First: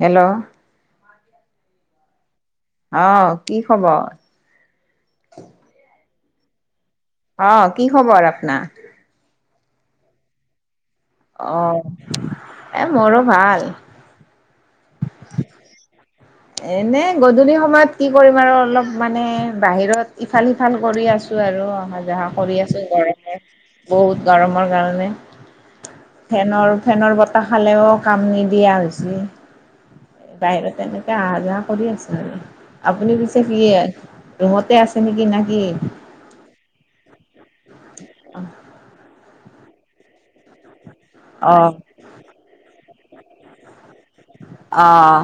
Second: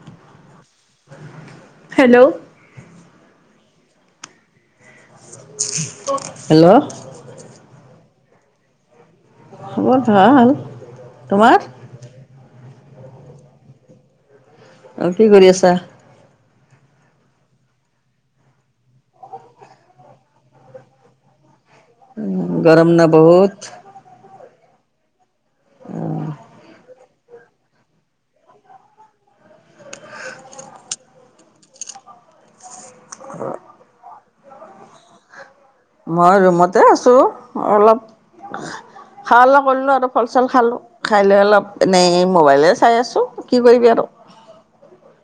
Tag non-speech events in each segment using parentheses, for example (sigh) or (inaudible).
Hello? Hello! অ'! কি খবৰ? হেল্ল'? অ' কি খবৰ আপোনাৰ? খবৰ ভাল। তোমাৰ অ'! এ, মোৰো ভাল। অ'! কি কৰি আছা? এনে গধূলি সময়ত কি কৰিম আৰু অলপ মানে, বাহিৰত ইফাল সিফাল কৰি আছোঁ। আৰু অ'! অহা যোৱা কৰি আছোঁ গৰম না গৰমত। বহুত বহুত গৰমৰ কাৰণে। ফেনৰ ফেনৰ বতাহ খালেওঁ কাম নিদিয়া হৈছে। বাহিৰত তেনেকৈ তেওঁ অহা যোৱা কৰি আছে আৰু। আপুনি পিছে, কি, ৰুমতে আছে নেকি? না কি? মই ৰুমতে আছোঁ। অলপ খোৱা লোযৱা কৰিলোঁ আৰু ফল চল খালোঁ। খাই লৈ অ' অলপ এনেই মোবাইলে চাই আছোঁ। কি কৰিবি আৰু। অঁ!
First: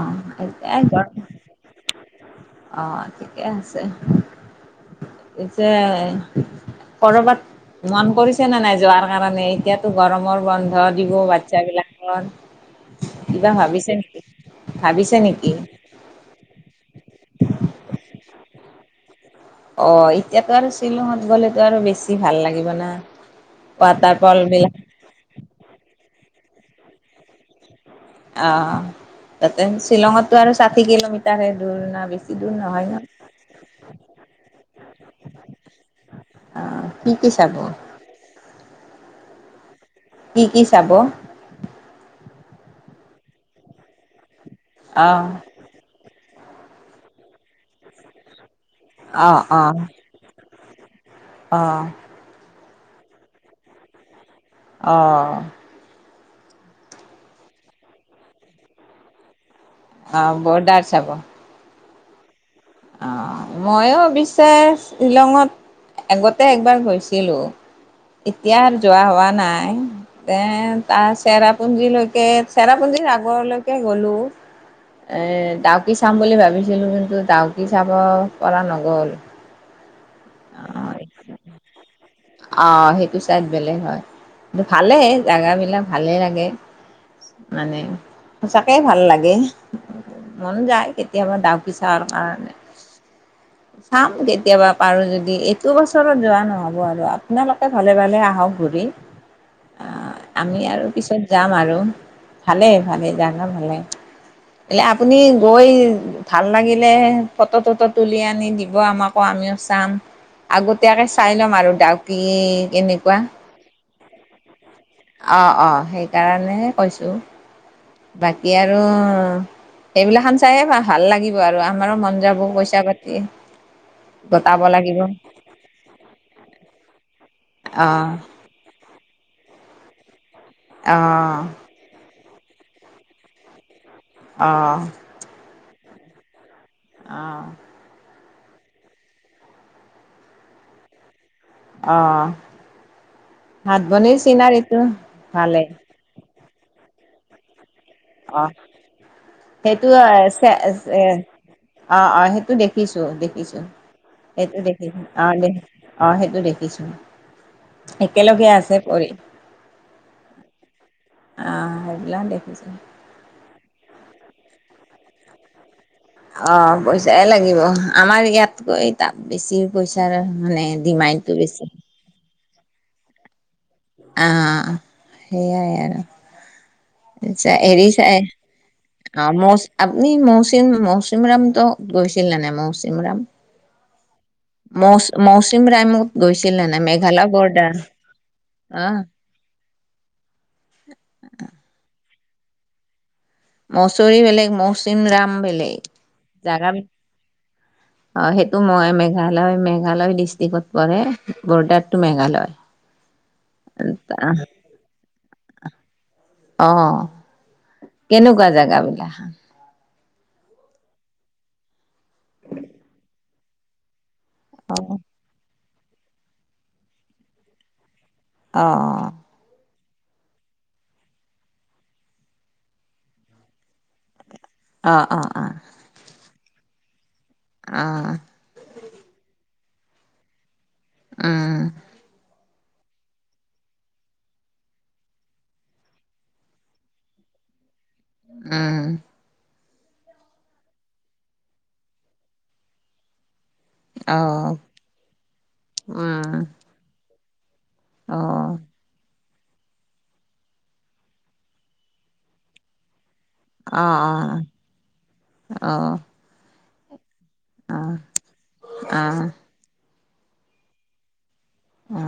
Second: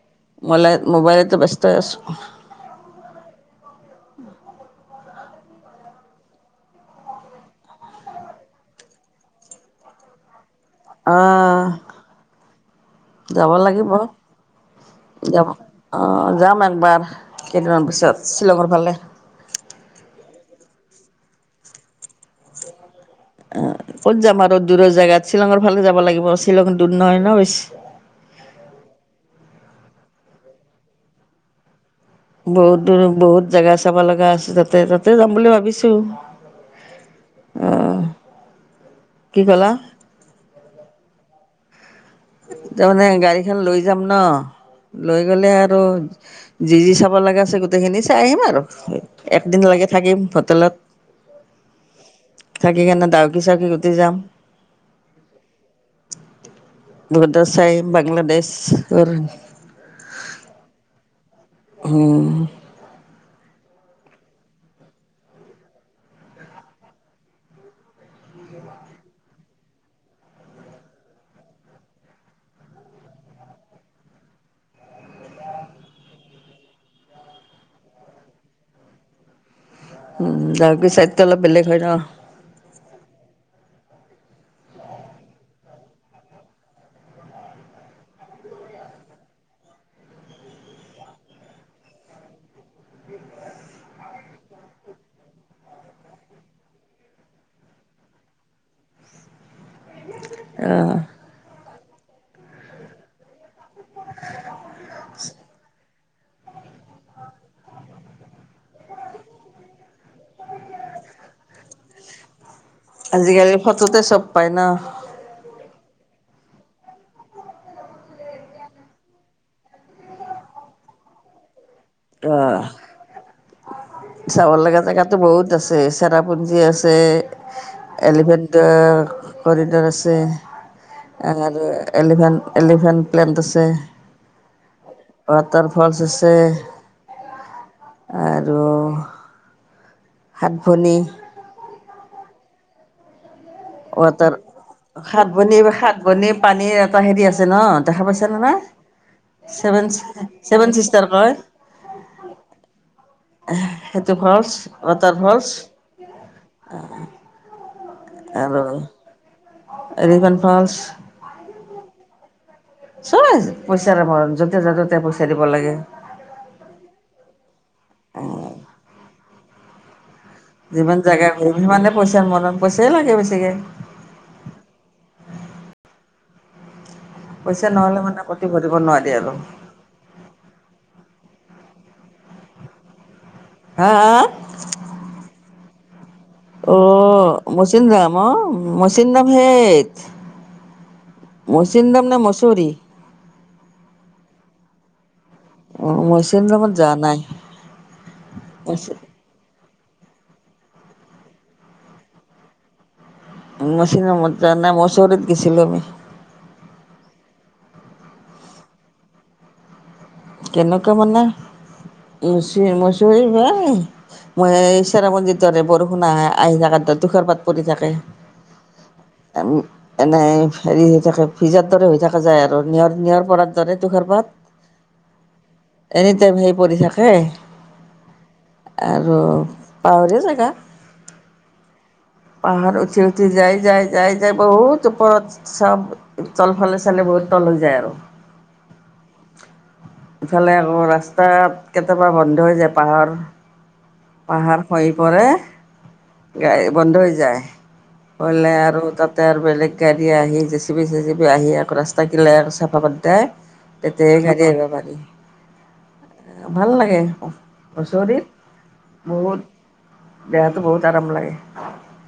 মলে মোবাইলতে ব্যস্ত হৈ আছোঁ (unintelligible) অ'! ঠিকে আছে। (unintelligible) এতিয়া কৰবাত মন পৰিছে নে নাই যোৱাৰ কাৰণে? এতিয়াতো গৰমৰ বন্ধ। দিব অ'! বাচ্ছাবিলাকৰ কিবা যাব লাগিব। ভাবিছে নেকি ভাবিছে যাব, নেকি অ'! যাম একবাৰ। কেইদিনমান পিছত শ্বিলঙৰ ফালে। অ'! এতিয়াতো আৰু শ্বিলঙত গ'লেতো আৰু বেছি ভাল লাগিব না। অ'! ৱাটাৰ ক'ত ফল যাম আৰু বিলাক দূৰৰ জেগাত, শ্বিলঙৰ ফালে যাব লাগিব। শ্বিলং দূৰ নহয় ন' বেছি। অ'! তাতে, শ্বিলঙতটো আৰু ষাঠি কিলোমিটাৰ হে দূৰ ন'? বেছি বহুত নহয় দূৰ, বহুত জেগা চাব লগা আছে। তাতে, তাতে যাম বুলি ভাবিছোঁ। অ কি কি চাব? অ কি ক'লা? কি কি চাব অ তাৰমানে, গাড়ীখন লৈ যাম ন', লৈ গলে আৰু যি, যি চাব লগা আছে, গোটেইখিনি চাই আহিম আৰু। অ অ একদিন লৈকে থাকিম। হোটেলত। অ'! থাকি কেনে, (unintelligible) অ'! বহুত (unintelligible) বাংলাদেশ। অ'! বৰদাৰ চাব? উম! অ'! মইয়ো অৱশ্যে শ্বিলঙত আগতে একবাৰ গৈছিলোঁ। এতিয়া যোৱা হোৱা নাই। এ, তাৰ চেৰাপুঞ্জী লৈকে, চেৰাপুঞ্জী আগৰলৈকে গলোঁ। এ, ডাউকি চাম বুলি ভাবিছিলোঁ। কিন্তু, ডাউ কি চাব পৰা নগ'ল। ডাউকি চাইডটো অলপ বেলেগ হয় ন অ'! সেইটো চাইড বেলেগ হয়। ভালেই জাগা বিলাক, ভালে লাগে। মানে সঁচাকে ভাল লাগে। মন যায় কেতিয়াবা দাউকি চাৰ কাৰণে চাম কেতিয়াবা। পাৰোঁ যদি এইটো বছৰত যোৱা নহ'ব আৰু আপোনালোকে ভালে -ভালে আহক ঘূৰি। আহ (unintelligible) আমি আৰু পিছত যাম আৰু ভালে- ভালে যাক। ভালে এ' আপুনি গৈ ভাল লাগিলে ফটো -তটো তুলি আনি দিব আমাকো আমিও চাম। আগতীয়াকে চাই ল'ম আৰু ডাউকী কেনেকুৱা। ফটতে চব পায় নহ? অ', -অ', সেইকাৰণেহে কৈছোঁ। বাকী আৰু এইবিলাক খান চাইয়ে বা ভাল লাগিব আৰু। আমাৰো মন যাব অ পইচা পাতি (unintelligible) চাব গটাব লগা লাগিব জেগাতো বহুত আছে চেৰাপুঞ্জী আছে অ এলিফেণ্ট কৰিডৰ আছে অ আৰু এলিভেন -এলিভেণ্ট প্লেণ্ট আছে। অ', ৱাতাৰফলচ আছে অহ ', আৰু সাত - ভনী অহ ৱাটাৰ সাত ভনী- সাত ভনী পানীৰ এটা হেৰি আছে ন'? দেখা পাইছা নে অ', নাই চেভেন চিষ্টাৰ কয় অহ - অহ সেইটো দেখিছো -দেখিছো ফলছ সেইটো দেখিছো ৱাটাৰ অহ ফলছ দে অহ সেইটো দেখিছো। (inaudible) একেলগে আৰু আছে পৰি এলিফেণ্ট ফলছ আহ সেইবিলাক দেখিছো। চব পইচা ৰবা জতে- ততে পইচা দিব লাগে। অহ, পইচাই লাগিব আমাৰ ইয়াতকৈ তাত বেছি পইচাৰ মানে যিমান জেগা ডিমাণ্ডটো বেছি সিমানে পইচা মৰম পইচাই লাগে বেছিকে। আ, সেইয়াই আৰু। আচছা পইচা এৰি নহ'লে চাই মানে ক'তো ঘূৰিব নোৱাৰি আৰু অ' মৌচ আপনি মৌচিম- মৌচিম ৰাম ত গৈছিল নে নাই মৌচিমৰাম? হা - হা মৌচ- মৌচিমৰামত? অহ'মচিন ৰাম অহ অ মচিনৰাম সেইত মৌচিমৰাম নে মছৰি? মচৰি বেলেগ মৌচিম ৰাম বেলেগ অ' মৌচিনৰামত জাগা যোৱা নাই অ', সেইটো মই মেঘালয় মে মেঘালয় ডিষ্ট্ৰিক্টত পৰে বৰ্ডাৰ টু মেঘালয়। মচিন ৰামত যা নাই মচৰিত গেছিলো আমি। অ কেনেকুৱা জাগাবিলাখান? কেনেকুৱা মানে মচুৰি (unintelligible) মই অ চেৰাপুঞ্জিত যাওঁতে বৰষুণ আহা আহি থাকোঁতে তুখাৰপাত পৰি থাকে। অ', - অ', এনেই হেৰি হৈ থাকে ভিজাৰ দৰে হৈ থাকে যায় আৰু নিয়ৰ -নিয়ৰ পৰাৰ দৰে তোখাৰ পাত। অ', - অ', - অ', পৰি থাকে। আ আৰু পাহাৰিয়া জেগা উম পাহাৰ উঠি -উঠি, যাই -যাই -যাই -যাই বহুত ওপৰত চব তলফালে চালে বহুত তল হৈ যায় আৰু উম ইফালে আকৌ ৰাস্তাত কেতিয়াবা বন্ধ হৈ যায় পাহাৰ অ পাহাৰ খহি পৰে উম গা়ড়ী বন্ধ হৈ যায়। অ অ পলে আৰু তাত আৰু বেলেগ গাড়ী আহি জেচিপি চেচপি আহি আকৌ ৰাস্তা কিলাই আকৌ চাফা কৰোঁতেই অ অ তেতিয়াই গাড়ী আহিব পাৰি অ অ অ ভাল লাগে। হচৰিত বহুত দেহাটো বহুত আৰাম লাগে। অ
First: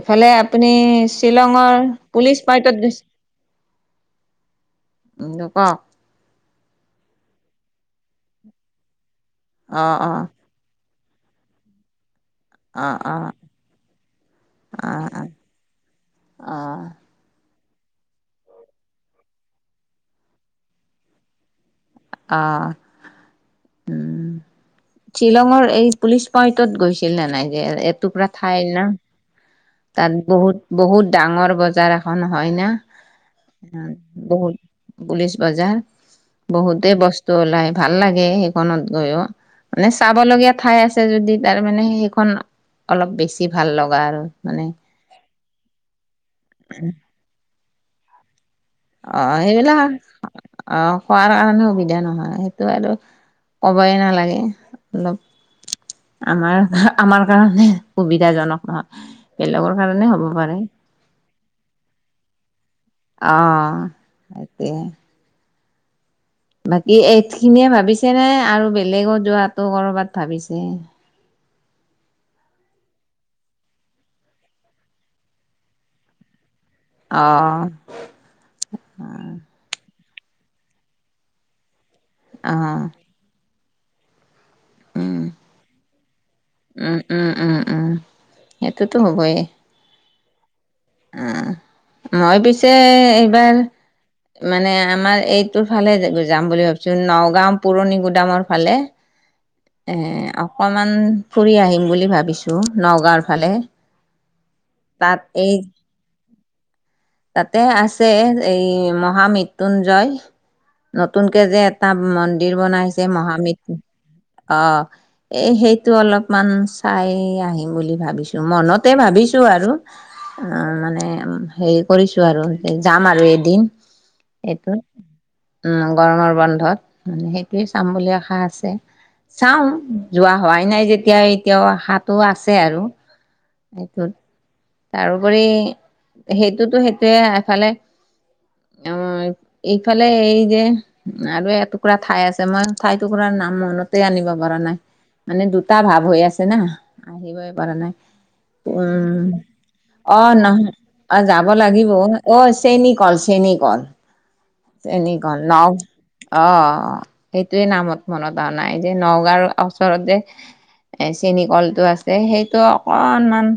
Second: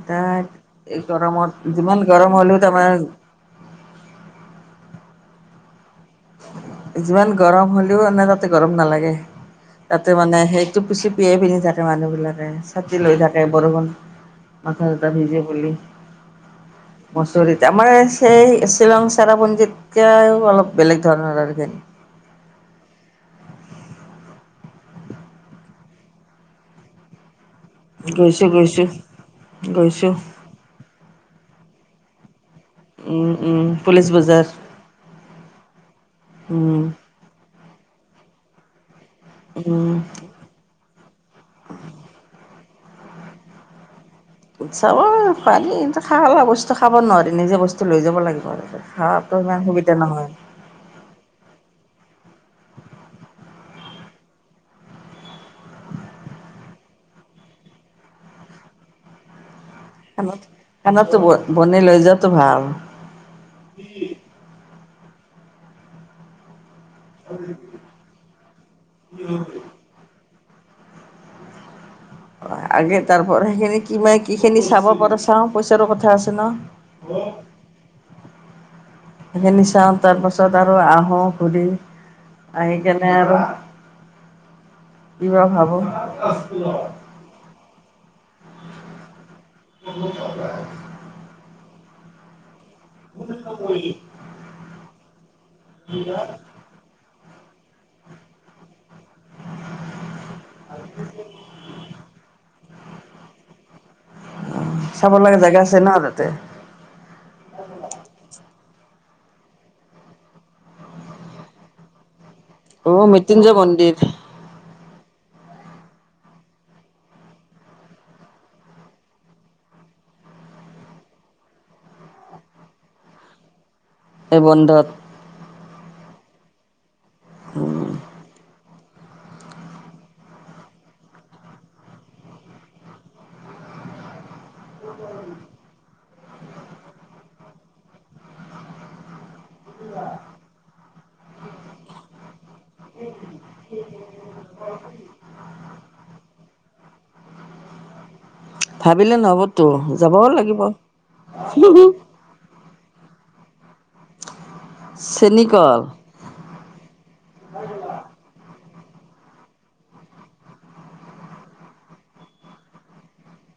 এইফালে তাত আপুনি এই গৰমত শ্বিলঙৰ যিমান গৰম পুলিচ হ'লেও পইণ্টত তাৰমানে গৈছে। (unintelligible) উম নকওঁ যিমান গৰম হ'লেও আমাৰ তাতে গৰম নালাগে অ', তাতে অ', মানে সেই পুচি পিয়াইি ততে মানুহবিলাক। ছাকি অ', লৈ অ', থাকে বৰষুণ মাথা চথা অ', অ', ভিজি বুলি অ', মছৰি আমাৰ সেই শ্বিলং চেৰাপঞ্জীতকও অলপ বেলেগ ধৰণৰ আৰু অঁ উম শ্বিলঙৰ এই পুলিচ পইন্টত গৈছিল নে নাই যে এটুকুৰা গৈছোঁ ঠাই না গৈছোঁ তাত গৈছোঁ বহুত বহুত ডাঙৰ বজাৰ এখন হয় ন উম উম পুলিচ বজাৰ বহুত পুলিচ বজাৰ উম বহুতে বস্তু ওলাই ভাল লাগে সেইখনত গৈও মানে উম চাব লগগীয়া ঠাই আছে যদি তাৰ মানে সেইখন অলপ বেছি ভাল লগা আৰু মানে উৎসাব খোৱালী খা বস্তু খাব নোৱাৰি নিজে বস্তু লৈ যাব লাগিব। অ খোৱাটো ইমান সেইবিলাক সুবিধা নহয় অ খোৱাৰ কাৰণে সুবিধা নহয়েই। টো আৰু ক'বই নালাগে অলপ আমাৰ আমাৰ কাৰণে সুবিধাজনক নহয় বেলেগৰ কাৰণে হ'ব খানাত পাৰে খানাতো ব বনাই লৈ যোৱাতটো ভাল। অ সয়া। বাকী এই খিনিয়ে ভাবিছে নাই আৰু বেলেগত যোৱাতটো কৰবাত ভাবিছে। আগে তাৰ পৰা সেইখিনি কি কি খিনি চাব পাৰ চাও পইচাৰো কথা আছে ন। আহ অঁ সেইখিনি চাওঁ তাৰপাছত আৰু আহোঁ ঘূৰি অ আহি কেনে আৰু উম কিবা ভাবোঁ। সেইঁটোতো হ'বেই উম। অ মই পিছে এইবাৰ মানে আমাৰ এইটোৰ ফালে যাম বুলি ভাবিছো নগাও পুৰণি গোদামৰ ফালে এ অকমান ফুৰি আহিম বুলি ভাবিছো নগাঁওৰ ফালে উ চাব তাত লগা এই জেগা আছে ন তাতে তাতে আছে। এই মহামৃত্য়ুঞ্জয় নতুনকে যে এটা ম মন্দিৰ অ বনাইছে মৃত্যুঞ্জয় মহামৃতু মন্দিৰ অঁ এই সেইটো অলপমান চাই আহিম বুলি ভাবিছোঁ মনতে ভাবিছোঁ আৰু অ মানে হেৰি কৰিছো আৰু যাম আৰু এদিন এই এইটো বন্ধত উ গৰমৰ বন্ধত মানে সেইটোৱে চাম বুলি আশা আছে। চাওঁ যোৱা হোৱাই নাই যেতিয়া এতিয়াও আশাটো আছে আৰু এইটো তাৰোপৰি সেইটোতো সেইটোৱে এফালে অ এইফালে এই যে আৰু এটুকুৰা ঠাই আছে মই ঠাই টুকুৰা নাম মনত তে আনিবই পৰা নাই মানে দুটা ভাৱ হৈ আছে না আহিবই পৰা নাই। ভাবিলে উম। নহ'বতো অ যাবও লাগিব। নহয় অ যাব লাগিব অ চেনী কল চেনী কল। চেনি কল ন চেনীকল অ সেইটোৱে নামত মনত আহা নাই যে নগাঁওৰ ওচৰত যে এ চেনী কলটো আছে সেইটো অকনমান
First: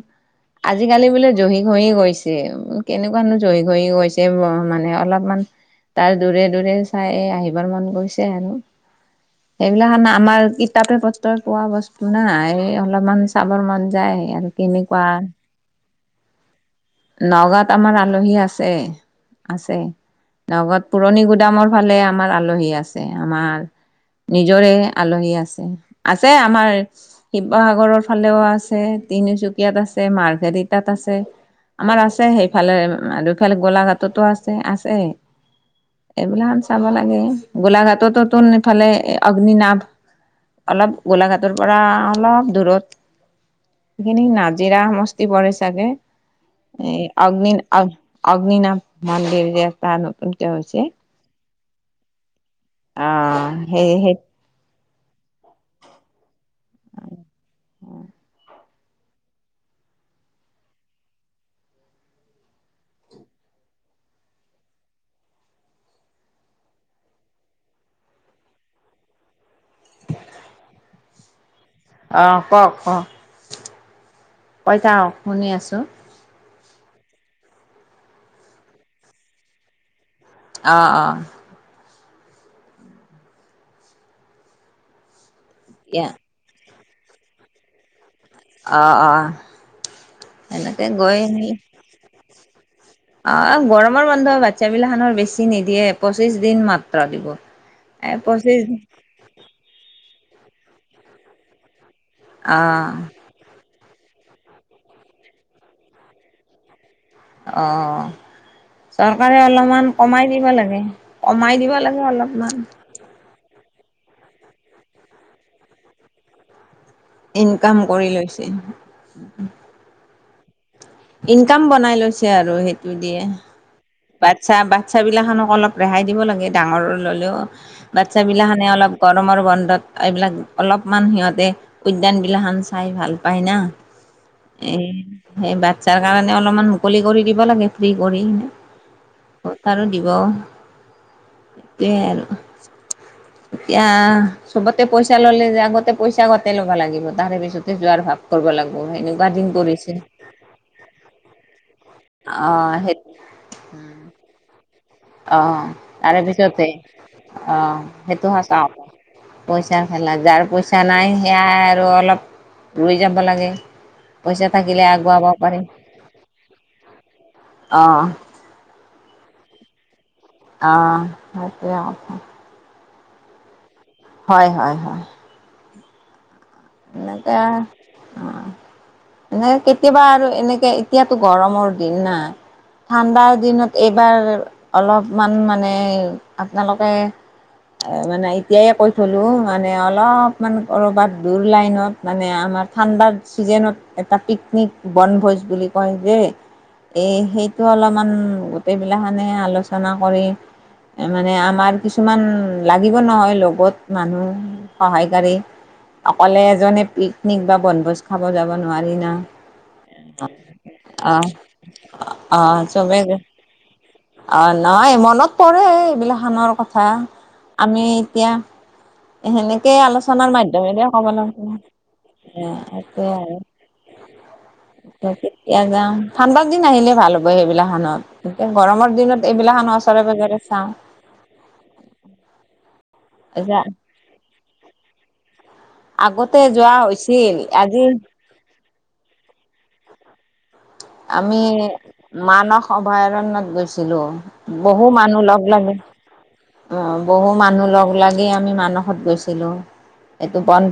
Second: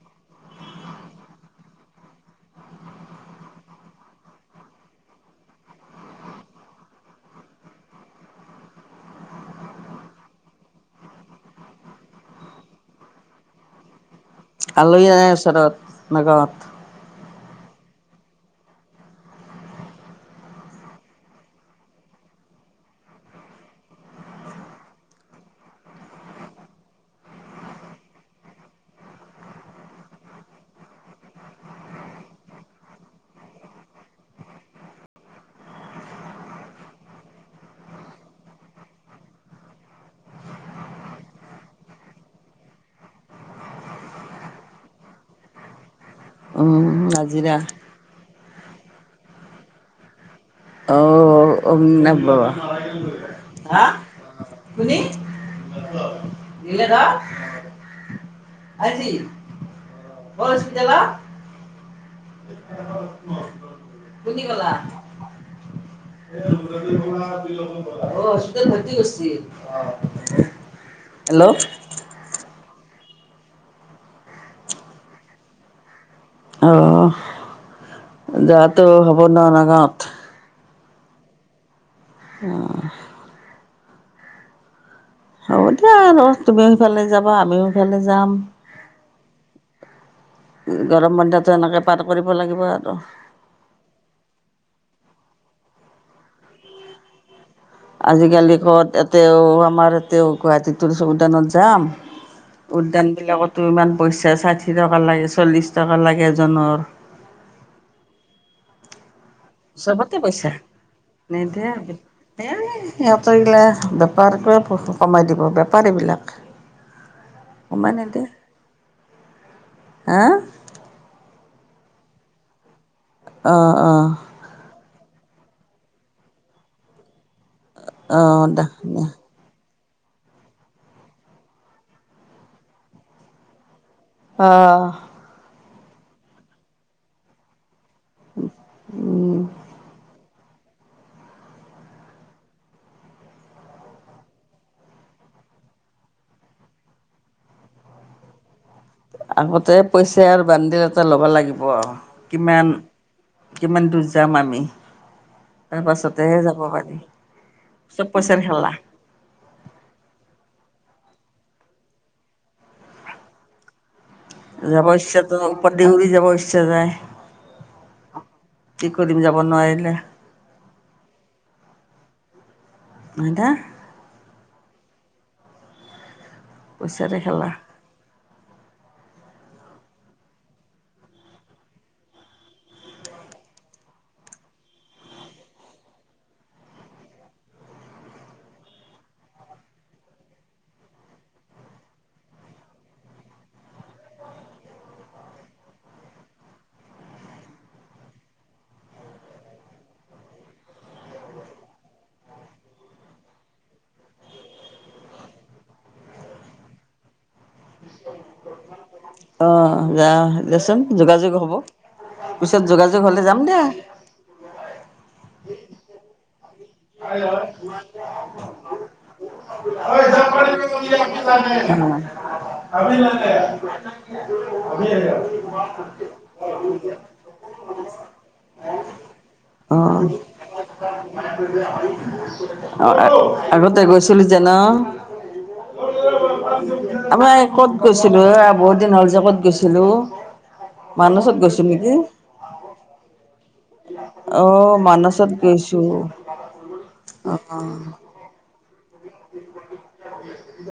আজিকালি বোলে জহি ঘহি গৈছে কেনেকুৱানো জহি খহি গৈছে মানে অলপমান তাৰ দূৰে দূৰে চাই আহিবৰ মন গৈছে আৰু। সেইবিলাকে আমাৰ কিতাপে পত্ৰ পোৱা বস্তু না এই অলপমান চাবৰ মন যায়। আৰু কেনেকুৱা আলহী আহ ওচৰত নগাঁৱত। নগাঁৱত আমাৰ আলহী আছে আছে। লগত পুৰণি গুদামৰ ফালে আমাৰ আলহী আছে আমাৰ নিজৰে আলহী আছে আছে আমাৰ শিৱসাগৰৰ ফালেও আছে তিনিচুকীয়াত আছে মাৰ্ঘেৰিটাত আছে। আমাৰ আছে সেইফালে আৰু এইফালে গোলাঘাটতো আছে আছে। এইবিলাকান চাব লাগে গোলাঘাটতোতোন ইফালে অগ্নি নাভ অলপ গোলাঘাটৰ পৰা অলপ দূৰত সেখিনি নাজৰা সমস্তি পৰে চাগে এ উম অগ্নি নাজিৰা অগ্নিনাভ মন্দিৰ যে এটা নতুনকে হৈছে অগ্নীনাভ বাবা। অ সে হে কুনি নিল দ আজি অ হচপিতালত কুনি কলাক হচপিতাল ভত্তি কৰছি হেল্ল' অহ কওক কওক কৈ থাকক অ শুনি আছো অহ য'তো হ'ব ন নগাঁৱত অ‌ অ। উম। হ'ব দিয়া এতিয়া আৰু তুমিও সিফালে যাবা আমিও সিফালে যাম। অ', অ', এনেকে যাম গৰম গৈ আহি বন্ধটো এনেকে পাৰ কৰিব লাগিব। আৰু। অ গৰমৰ বন্ধ বাচ্ছা বিলাখনৰ বেছি নিদিয়ে পঁচিশ দিন মাত্ৰ দিব। এ আজিকালি পঁচিছ ক'ত এতেও আমাৰ এতেও গুৱাহাটীতোৰ চ উদানত যাম অ', উদ্যান বিলাকতো ইমান পইচা ষাঠি টকা লাগে চল্লিছ টকা লাগে এজনৰ। অ চ কাৰে অলপমান চবতে কমাই দিব পইচা লাগে, কমাই দিব লাগে অলপমান এইগিলাক বেপাৰটোৱে কমাই দিব বেপাৰীবিলাক ইনকাম কমাই কৰি নিদিয়ে লৈছে হা? ইনকাম বনাই লৈছে আৰু সেইটো দিয়ে অঁ অঁ বাচ্ছা বাচ্ছা বাচ্ছাবিলাখানক অলপ ৰেহাই দিব লাগে। ডাঙৰৰ ল'লেও অঁ দে বাচ্ছাবিলাখানে অলপ গৰমৰ বন্ধত এইবিলাক অলপমান সিহঁতে উদ্যানবিলাখান চাই ভাল পায় না। এ অঁ সেই বাচ্ছাৰ কাৰণে অলপমান মুকলি কৰি দিব লাগে ফ্ৰী কৰি। ক'ত আৰু দিব সেইটোৱে আৰু এতিয়া চবতে পইচা ললে যে আগতে পইচা আগতে ল'বা লাগিব তাৰে পিছতে যোৱাৰ ভাৱ কৰিব লাগিব। সেনেকুৱা দিন আগতে কৰিছে পইচাৰ বানদিল এটা ল'বা লাগিব আৰু কিমান অ' সেই কিমান দূৰ যাম আমি অ তাৰ তাৰে পাছতেহে যাব পিছতে পাৰি অ চব সেইটো হ পইচাৰ চাওঁ খেলা পইচাৰ খেলা যাৰ পইচা নাই সেয়াই আৰু অলপ ৰৈ যাব লাগে। পইচা থাকিলে যাব ইচ্ছা আগুৱাব পাৰি ওপৰত দি উৰি যাব ইচ্ছা যায়। অ' কি কৰিম যাব নোৱাৰিলে? অ সেইটোৱে আও। আধা হয় হয় হয়। পইচাৰে খেলা মানে কেতিয়াবা আৰু এনেকে এতিয়াতো গৰমৰ দিন না ঠাণ্ডাৰ দিনত এইবাৰ অলপমান মানে আপোনালোকে এ মানে এতিয়াই কৈ থলো মানে অলপমান কৰ'বাত দূৰ লাইনত মানে আমাৰ ঠাণ্ডাৰ ছিজনত এটা পিকনিক বনভোজ বুলি কয় যে এ সেইটো অলপমান গোটেই বিলাখনে আলোচনা কৰি মানে আমাৰ কিছুমান লাগিব নহয় লগত মানুহ সহায়কাৰী অকলে এজনে পিকনিক বা বনভোজ খাব যাব নোৱাৰি না আহ যা দেচোন অ', যোগাযোগ হব। পিছত অ', চবে যোগাযোগ হলে যাম দেই। অ নাই মনত পৰে এইবিলাক খানৰ কথা। (unintelligible) অ আমি এতিয়া সেনেকেই আলোচনাৰ মাধ্যমেৰে ক'ব লাগিব। এ (unintelligible) আপিল সেইটোৱে (unintelligible) আৰু কেতিয়া যাম ঠাণ্ডাৰ দিন আহিলে ভাল হ'ব সেইবিলা খনত এতিয়া গৰমৰ দিনত এইবিলাক ন ওচৰে বজেৰে চাওঁ এতিয়া আগতে গৈছিলো যে ন? আগতে যোৱা হৈছিল আমাৰ ক'ত আজি গৈছিলো এ বহুত দিন হ'ল যে ক'ত গৈছিলো? মানছত আমি গৈছো নেকি মানস অভয়াৰণ্যত গৈছিলো বহু মানুহ লগ লাগি উম অ বহু মানুহ লগ লাগি আমি মানসত গৈছিলো এইটো বন